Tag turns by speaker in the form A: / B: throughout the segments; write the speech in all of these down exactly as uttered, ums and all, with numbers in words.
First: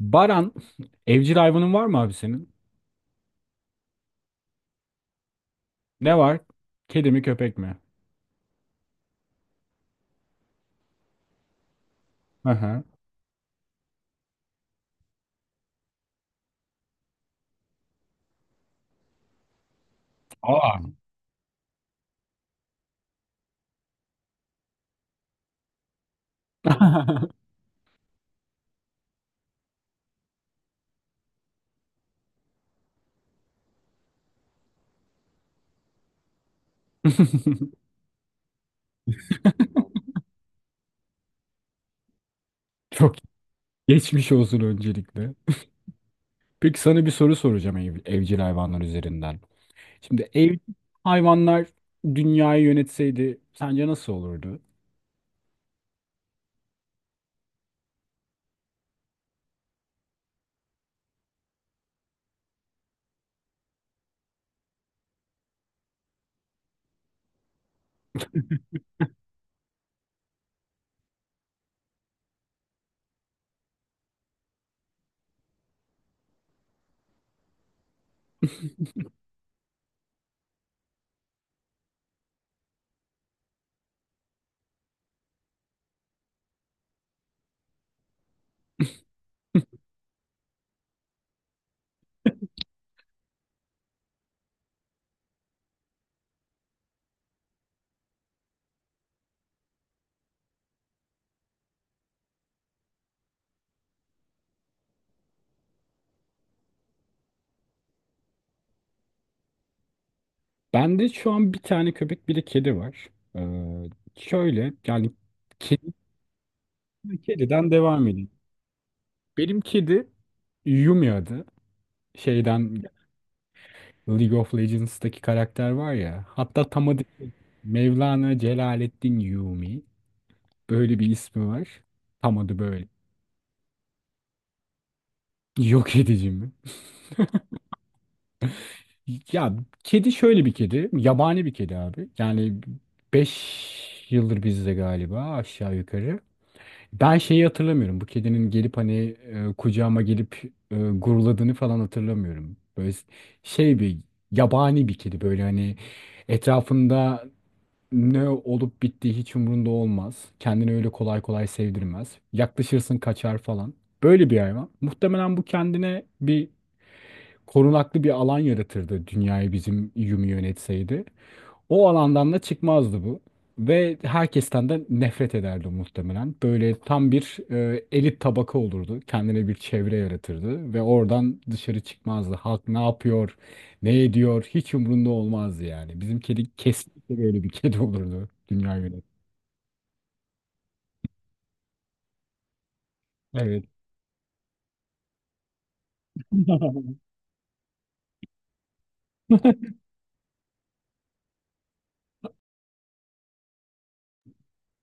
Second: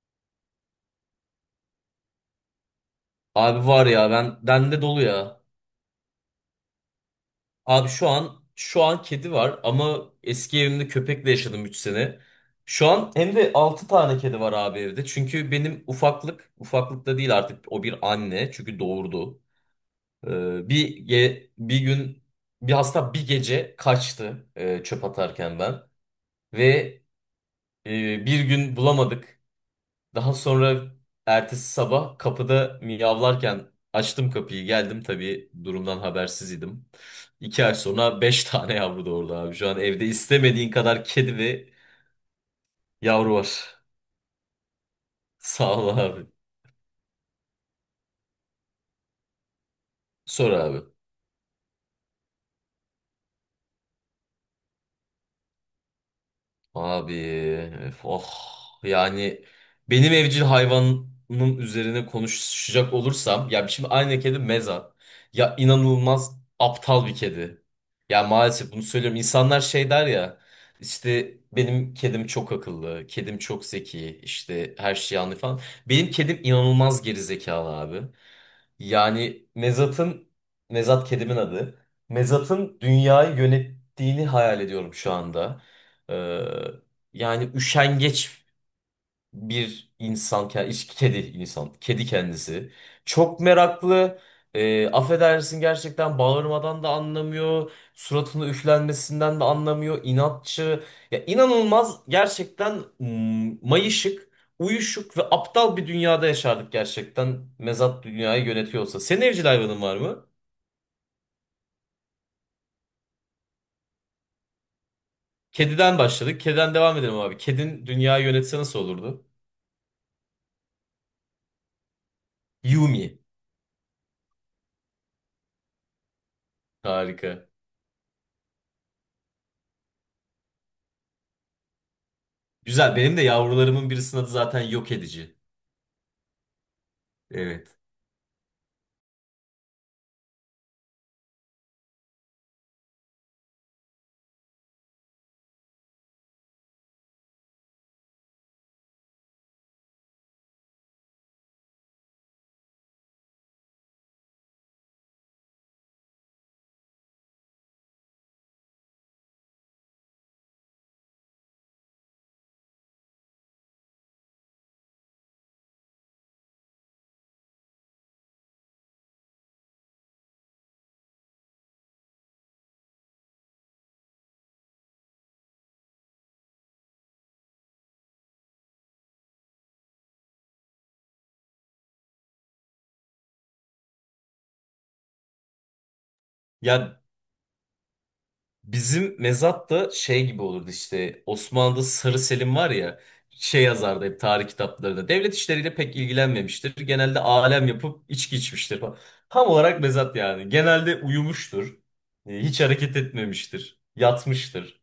A: Baran, evcil hayvanın var mı abi senin?
B: Abi var ya ben bende dolu ya.
A: Ne var? Kedi mi köpek mi?
B: Abi şu an şu an kedi var ama eski evimde köpekle yaşadım üç sene.
A: Hı hı.
B: Şu an hem de altı tane kedi var abi evde. Çünkü benim ufaklık ufaklık da değil artık, o bir anne çünkü doğurdu. Ee,
A: Aa.
B: bir ge- bir gün bir hasta bir gece kaçtı, e, çöp atarken ben ve e, bir gün bulamadık. Daha sonra ertesi sabah kapıda miyavlarken açtım kapıyı, geldim, tabii durumdan habersiz idim. İki ay sonra beş tane yavru doğurdu abi. Şu an evde istemediğin kadar kedi ve
A: Çok
B: yavru var.
A: geçmiş olsun öncelikle.
B: Sağ ol abi.
A: Peki sana bir soru soracağım ev- evcil hayvanlar üzerinden. Şimdi
B: Sor
A: ev
B: abi.
A: hayvanlar dünyayı yönetseydi sence nasıl olurdu?
B: Abi öf, oh, yani benim evcil hayvanımın üzerine konuşacak olursam, ya şimdi aynı kedi Meza, ya inanılmaz aptal bir kedi. Ya maalesef bunu söylüyorum. İnsanlar şey der ya, işte benim kedim çok akıllı, kedim çok zeki, işte her şeyi anlıyor falan. Benim kedim inanılmaz gerizekalı abi. Yani Mezat'ın Mezat kedimin adı. Mezat'ın dünyayı yönettiğini hayal ediyorum şu anda. Ee, Yani üşengeç bir insan, ke- iş- kedi insan, kedi kendisi. Çok meraklı. Ee, affedersin, gerçekten bağırmadan da anlamıyor. Suratını üflenmesinden de anlamıyor. İnatçı. Ya inanılmaz gerçekten, mm, mayışık, uyuşuk ve aptal bir dünyada yaşardık gerçekten. Mezat dünyayı yönetiyorsa. Senin evcil hayvanın var mı?
A: Bende şu an bir tane köpek bir de kedi var. Ee, şöyle yani kedi,
B: Kediden başladık. Kediden devam edelim abi.
A: kediden
B: Kedin
A: devam
B: dünyayı
A: edeyim.
B: yönetse nasıl olurdu?
A: Benim kedi Yumi adı. Şeyden
B: Yumi.
A: League of Legends'taki karakter var ya. Hatta tam adı
B: Harika.
A: Mevlana Celaleddin Rumi. Böyle bir ismi var. Tam adı böyle.
B: Güzel. Benim de yavrularımın birisinin adı zaten yok edici.
A: Yok edici mi?
B: Evet.
A: Ya kedi şöyle bir kedi. Yabani bir kedi abi. Yani beş yıldır bizde galiba aşağı yukarı. Ben şeyi hatırlamıyorum. Bu kedinin gelip hani e, kucağıma gelip e, guruladığını falan hatırlamıyorum. Böyle şey bir yabani bir kedi böyle hani etrafında ne olup bittiği hiç umurunda olmaz. Kendini öyle kolay kolay sevdirmez. Yaklaşırsın kaçar falan. Böyle bir hayvan. Muhtemelen bu kendine bir korunaklı bir alan yaratırdı dünyayı bizim Yumi yönetseydi. O alandan da çıkmazdı bu. Ve herkesten de nefret ederdi muhtemelen. Böyle tam bir e, elit tabaka olurdu. Kendine bir çevre yaratırdı. Ve oradan dışarı çıkmazdı. Halk ne yapıyor, ne ediyor hiç umurunda olmazdı yani. Bizim kedi
B: Ya
A: kesinlikle böyle bir kedi olurdu. Dünya yönetimi.
B: bizim mezat da şey gibi olurdu işte. Osmanlı'da Sarı Selim var ya. Şey
A: Evet.
B: yazardı hep tarih kitaplarında. Devlet işleriyle pek ilgilenmemiştir. Genelde alem yapıp içki içmiştir falan. Tam olarak mezat yani. Genelde uyumuştur. E, Hiç hareket etmemiştir. Yatmıştır.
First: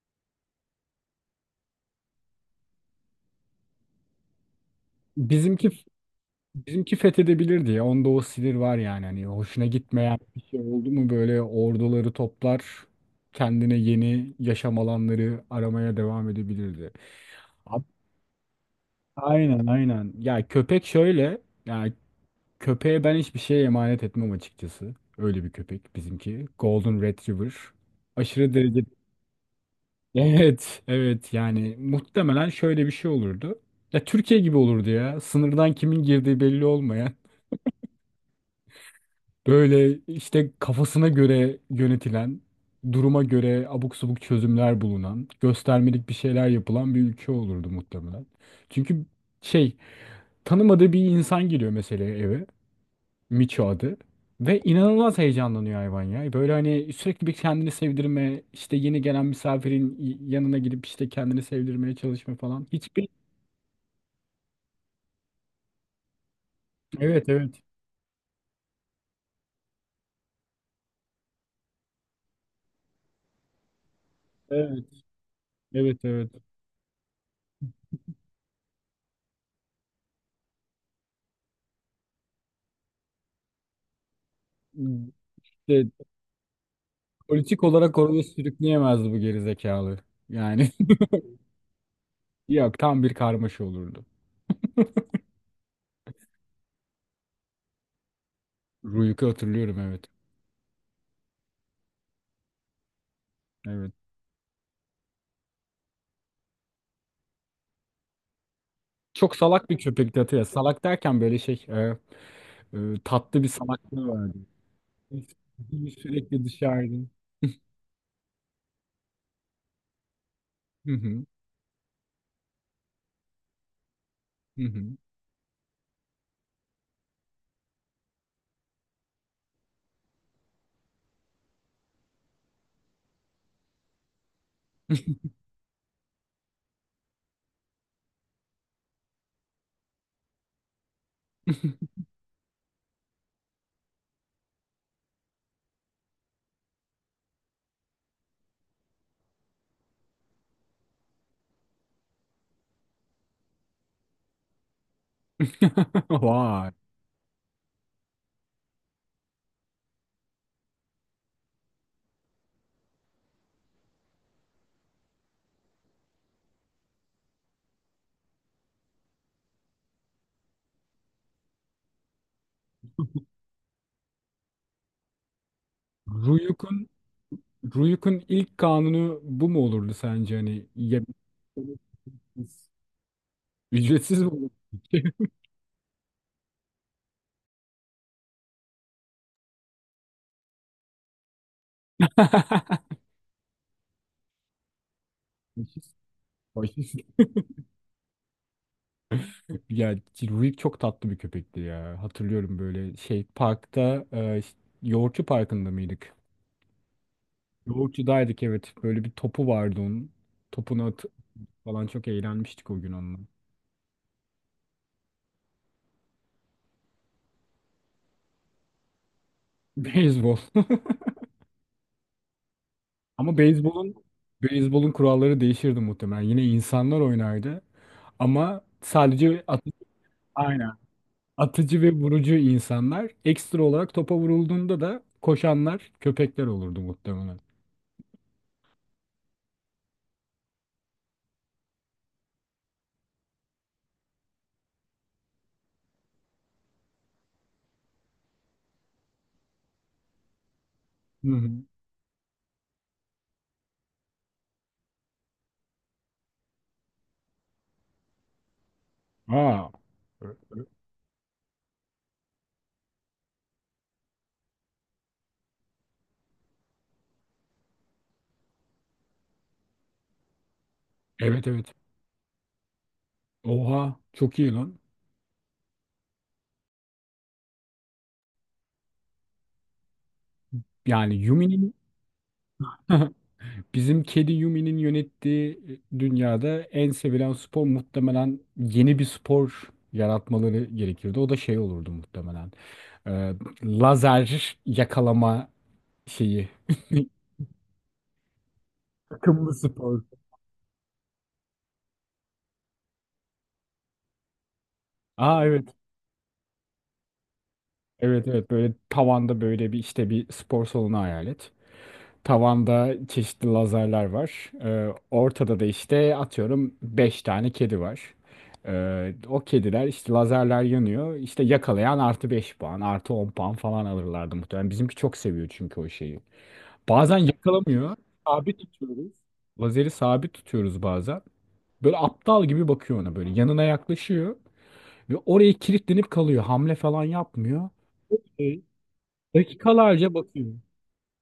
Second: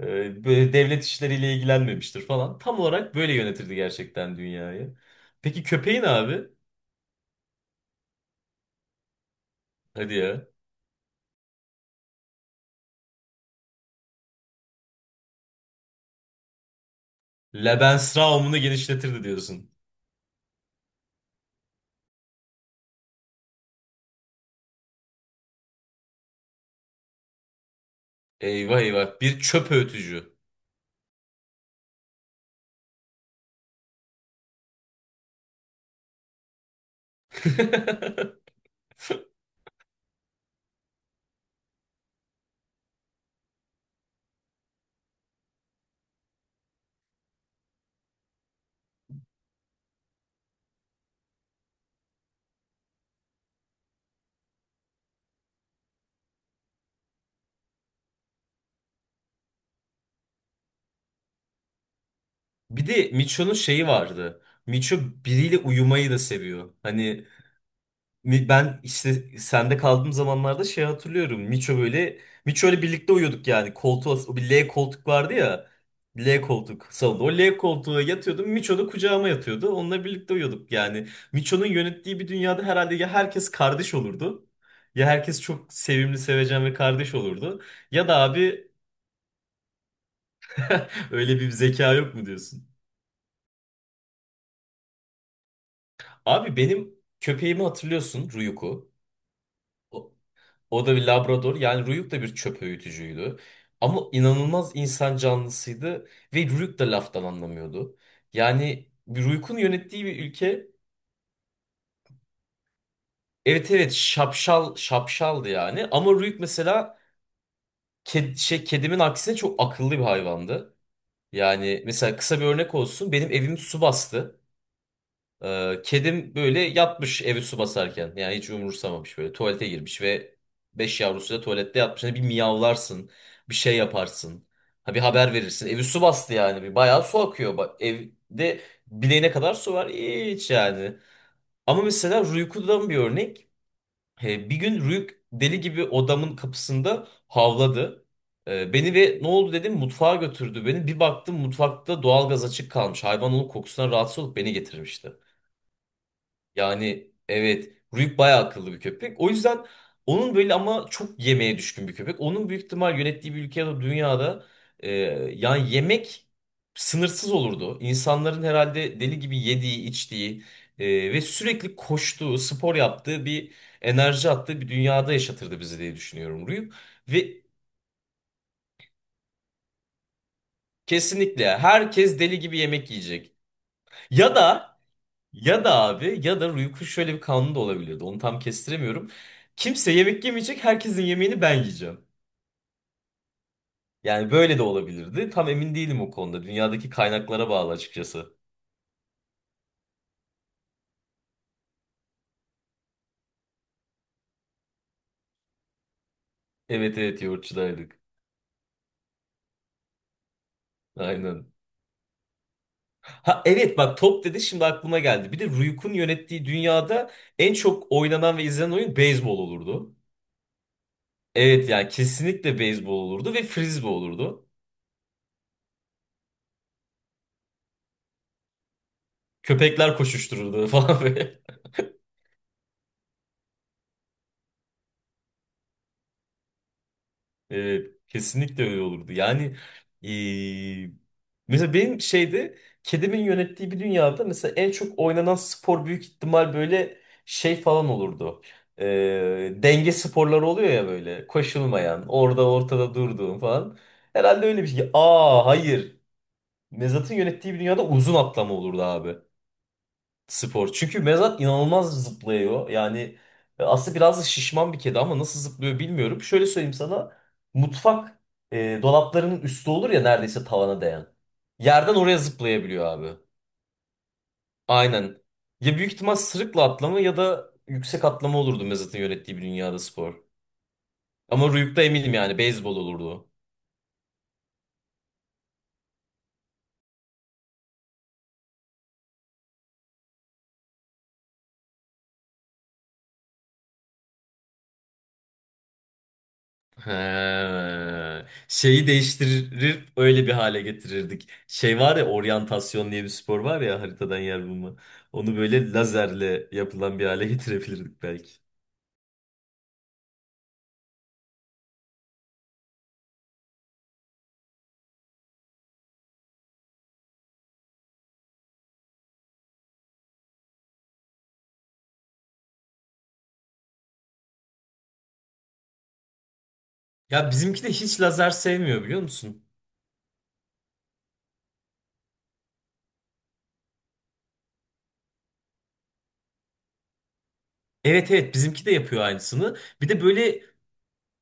B: E, Böyle devlet işleriyle ilgilenmemiştir falan. Tam olarak böyle yönetirdi gerçekten dünyayı. Peki
A: Bizimki
B: köpeğin abi?
A: Bizimki fethedebilir diye. Onda o sinir var yani. Hani hoşuna
B: Hadi
A: gitmeyen bir
B: ya.
A: şey oldu mu böyle orduları toplar. Kendine yeni yaşam alanları aramaya devam edebilirdi. Abi,
B: Lebensraum'unu genişletirdi
A: aynen
B: diyorsun.
A: aynen. Ya köpek şöyle. Yani köpeğe ben hiçbir şey emanet etmem açıkçası. Öyle bir köpek bizimki. Golden Retriever. Aşırı
B: Eyvah
A: derecede.
B: eyvah. Bir çöp öğütücü.
A: Evet evet yani muhtemelen şöyle bir şey olurdu. Ya Türkiye gibi olurdu ya. Sınırdan kimin girdiği belli olmayan. Böyle işte kafasına göre yönetilen, duruma göre abuk subuk çözümler bulunan, göstermelik bir şeyler yapılan bir ülke olurdu muhtemelen. Çünkü şey, tanımadığı bir insan geliyor mesela eve, Miço adı. Ve inanılmaz heyecanlanıyor hayvan ya. Böyle hani sürekli bir kendini sevdirme, işte yeni gelen misafirin y- yanına gidip işte kendini sevdirmeye çalışma falan.
B: Bir de
A: Hiçbir...
B: Micho'nun şeyi vardı. Micho biriyle uyumayı da seviyor. Hani
A: Evet, evet.
B: Mi- ben işte sende kaldığım zamanlarda şey hatırlıyorum. Miço böyle Miço ile birlikte uyuyorduk yani. Koltuğa, o bir L
A: Evet,
B: koltuk vardı ya.
A: evet, evet.
B: L koltuk salonda. O L koltuğa yatıyordum. Miço da kucağıma yatıyordu. Onunla birlikte uyuyorduk yani. Miço'nun yönettiği bir dünyada herhalde ya herkes kardeş olurdu. Ya herkes çok
A: İşte
B: sevimli, sevecen ve kardeş olurdu.
A: politik olarak
B: Ya da
A: oraya
B: abi,
A: sürükleyemezdi bu gerizekalı. Yani
B: öyle bir zeka yok mu diyorsun?
A: Yok, tam bir karmaşa olurdu.
B: Abi benim köpeğimi hatırlıyorsun, Ruyuku.
A: Ruyuk'u hatırlıyorum evet.
B: O da bir labrador. Yani Ruyuk da bir çöp öğütücüydü.
A: Evet.
B: Ama inanılmaz insan canlısıydı ve Ruyuk da laftan anlamıyordu. Yani bir
A: Çok
B: Ruyuk'un
A: salak bir
B: yönettiği bir
A: köpekti hatırlıyorum.
B: ülke,
A: Salak derken böyle şey e, e, tatlı bir
B: evet evet,
A: salaklığı vardı.
B: şapşal şapşaldı yani,
A: Biz
B: ama Ruyuk
A: sürekli
B: mesela
A: dışarıda.
B: ked- şey kedimin aksine çok akıllı bir hayvandı.
A: Hı hı.
B: Yani mesela kısa bir örnek olsun, benim evimi su bastı.
A: Hı hı.
B: Ee, kedim böyle yatmış evi su basarken. Yani hiç umursamamış böyle. Tuvalete girmiş ve beş yavrusu da tuvalette yatmış. Hani bir miyavlarsın. Bir şey yaparsın. Ha, bir haber verirsin. Evi su bastı yani. Bir bayağı su akıyor. Bak, evde bileğine kadar su var. Hiç yani. Ama mesela Rüyku'dan bir örnek. Ee, bir gün Rüyk deli gibi odamın kapısında havladı. Ee, beni ve ne oldu dedim, mutfağa götürdü beni. Bir baktım, mutfakta doğalgaz açık kalmış. Hayvan onun kokusundan rahatsız olup beni getirmişti.
A: Vay.
B: Yani evet, Rüyük bayağı akıllı bir köpek. O yüzden onun böyle, ama çok yemeğe düşkün bir köpek. Onun büyük ihtimal yönettiği bir ülke ya da dünyada, e, yani yemek sınırsız olurdu. İnsanların herhalde deli gibi yediği, içtiği, e, ve sürekli koştuğu, spor yaptığı bir, enerji attığı bir dünyada yaşatırdı bizi diye düşünüyorum Rüyük.
A: Ruyuk'un
B: Ve
A: Ruyuk'un ilk kanunu bu mu olurdu sence hani yemekleri
B: kesinlikle herkes deli gibi
A: ücretsiz
B: yemek yiyecek.
A: ücretsiz mi
B: Ya
A: olurdu?
B: da Ya da abi, ya da Rüyuk'un şöyle bir kanunu da olabiliyordu. Onu tam kestiremiyorum. Kimse yemek yemeyecek, herkesin yemeğini ben yiyeceğim. Yani böyle de olabilirdi. Tam emin değilim
A: Faşist,
B: o konuda. Dünyadaki
A: faşist.
B: kaynaklara bağlı açıkçası.
A: Ya Rurik çok tatlı bir köpekti ya. Hatırlıyorum böyle şey parkta e, işte Yoğurtçu Parkı'nda mıydık?
B: Evet evet, yoğurtçudaydık.
A: Yoğurtçu'daydık evet. Böyle bir topu vardı onun. Topunu at
B: Aynen.
A: falan, çok eğlenmiştik o gün onunla.
B: Ha evet, bak, top dedi, şimdi aklıma geldi. Bir de Rüyuk'un yönettiği dünyada en çok oynanan ve izlenen oyun beyzbol olurdu.
A: Beyzbol.
B: Evet yani kesinlikle beyzbol olurdu ve
A: Ama
B: frisbee
A: beyzbolun
B: olurdu.
A: beyzbolun kuralları değişirdi muhtemelen. Yine insanlar oynardı ama sadece at,
B: Köpekler koşuştururdu
A: aynen,
B: falan.
A: atıcı ve vurucu insanlar ekstra olarak topa vurulduğunda da koşanlar köpekler olurdu muhtemelen.
B: Evet, kesinlikle öyle olurdu. Yani eee, mesela benim şeyde kedimin yönettiği bir dünyada mesela en çok oynanan spor büyük ihtimal böyle şey falan olurdu. Eee, denge sporları oluyor ya, böyle
A: Hı hı.
B: koşulmayan, orada ortada durduğum falan. Herhalde öyle bir şey. Aa hayır. Mezat'ın yönettiği bir dünyada uzun atlama olurdu abi,
A: Aa.
B: spor. Çünkü Mezat inanılmaz zıplıyor. Yani e, aslında biraz da şişman bir kedi ama nasıl zıplıyor bilmiyorum. Şöyle söyleyeyim sana. Mutfak e, dolaplarının üstü olur ya, neredeyse tavana değen.
A: Evet evet.
B: Yerden oraya zıplayabiliyor abi.
A: Oha çok iyi lan.
B: Aynen. Ya büyük ihtimal sırıkla atlama ya da yüksek atlama olurdu Mezat'ın yönettiği bir dünyada spor.
A: Yani
B: Ama
A: Yumi'nin
B: Rüyuk'ta eminim yani beyzbol olurdu.
A: bizim kedi Yumi'nin yönettiği e, dünyada en sevilen spor muhtemelen yeni bir spor yaratmaları gerekirdi. O da şey olurdu muhtemelen. Ee, lazer yakalama şeyi.
B: He. Şeyi
A: Takımlı
B: değiştirir,
A: spor.
B: öyle bir hale getirirdik. Şey var ya, oryantasyon diye bir spor var ya, haritadan yer bulma. Onu
A: Aa,
B: böyle
A: evet.
B: lazerle yapılan bir hale getirebilirdik
A: Evet
B: belki.
A: evet, böyle tavanda böyle bir işte bir spor salonu hayal et. Tavanda çeşitli lazerler var. Ee, ortada da işte atıyorum beş tane kedi var. Ee, o kediler işte lazerler yanıyor. İşte yakalayan artı beş puan, artı on puan falan alırlardı muhtemelen. Bizimki çok seviyor çünkü o şeyi. Bazen
B: Ya bizimki de
A: yakalamıyor.
B: hiç lazer
A: Sabit
B: sevmiyor biliyor
A: tutuyoruz.
B: musun?
A: Lazeri sabit tutuyoruz bazen. Böyle aptal gibi bakıyor ona böyle. Yanına yaklaşıyor. Ve oraya kilitlenip kalıyor. Hamle falan yapmıyor.
B: Evet evet,
A: Ee,
B: bizimki de yapıyor aynısını. Bir de
A: dakikalarca
B: böyle
A: bakıyor.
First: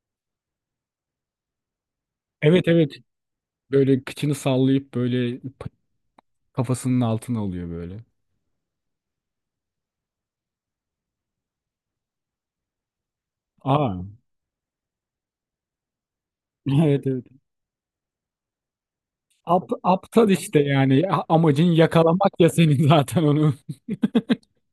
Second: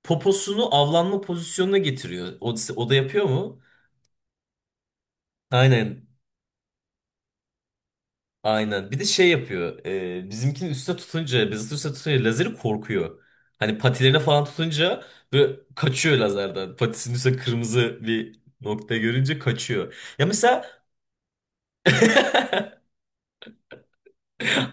B: poposunu avlanma pozisyonuna getiriyor. O,
A: Evet
B: o da
A: evet.
B: yapıyor mu?
A: Böyle kıçını sallayıp böyle
B: Aynen.
A: kafasının altına oluyor böyle.
B: Aynen. Bir de şey yapıyor. E, bizimkinin üstüne tutunca, bizim üstüne tutunca lazeri, korkuyor. Hani
A: Aa,
B: patilerine falan tutunca böyle kaçıyor lazerden.
A: evet
B: Patisinin
A: evet.
B: üstüne kırmızı bir nokta görünce
A: Ap-
B: kaçıyor. Ya
A: aptal işte
B: mesela,
A: yani A- amacın yakalamak ya senin zaten onu.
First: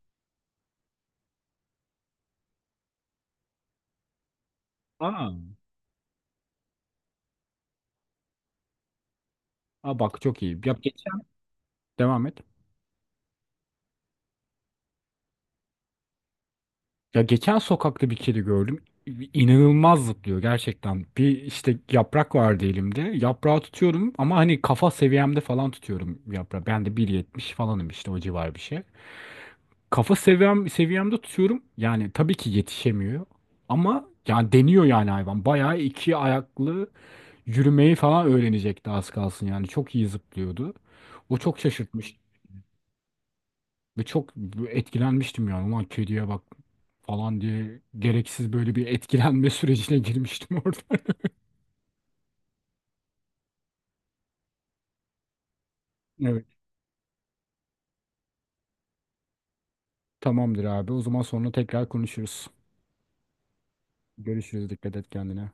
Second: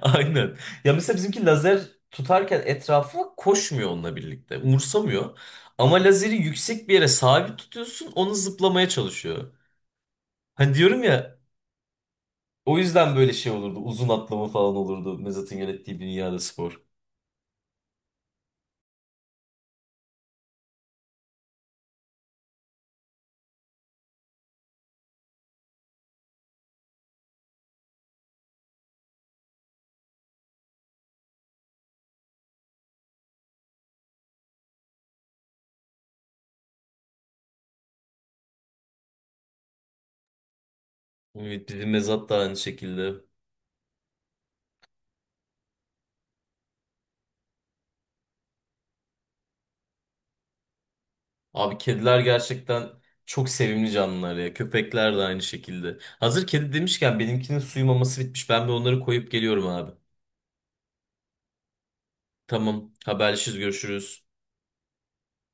B: aynen. Ya mesela bizimki lazer tutarken etrafa koşmuyor onunla birlikte.
A: Aa.
B: Umursamıyor. Ama lazeri yüksek bir yere sabit tutuyorsun, onu zıplamaya çalışıyor.
A: Aa bak çok iyi. Ya
B: Hani diyorum
A: geçen
B: ya,
A: devam et.
B: o yüzden böyle şey olurdu. Uzun atlama falan olurdu Mezat'ın yönettiği bir dünyada spor.
A: Ya geçen sokakta bir kedi gördüm. İnanılmaz zıplıyor gerçekten. Bir işte yaprak vardı elimde. Yaprağı tutuyorum ama hani kafa seviyemde falan tutuyorum yaprağı. Ben de bir yetmiş falanım işte o civar bir şey. Kafa seviyem seviyemde tutuyorum. Yani tabii ki yetişemiyor. Ama yani deniyor yani hayvan. Bayağı iki ayaklı yürümeyi falan öğrenecekti az kalsın yani. Çok iyi zıplıyordu. O çok
B: Evet, bizim
A: şaşırtmış
B: mezat da aynı şekilde.
A: ve çok etkilenmiştim yani. Ulan kediye bak falan diye gereksiz böyle bir etkilenme sürecine girmiştim orada.
B: Abi kediler gerçekten çok sevimli canlılar ya. Köpekler de aynı şekilde.
A: Evet.
B: Hazır kedi demişken benimkinin suyu maması bitmiş. Ben bir onları koyup geliyorum abi.
A: Tamamdır abi. O zaman sonra tekrar konuşuruz.
B: Tamam, haberleşiriz, görüşürüz.
A: Görüşürüz. Dikkat et kendine.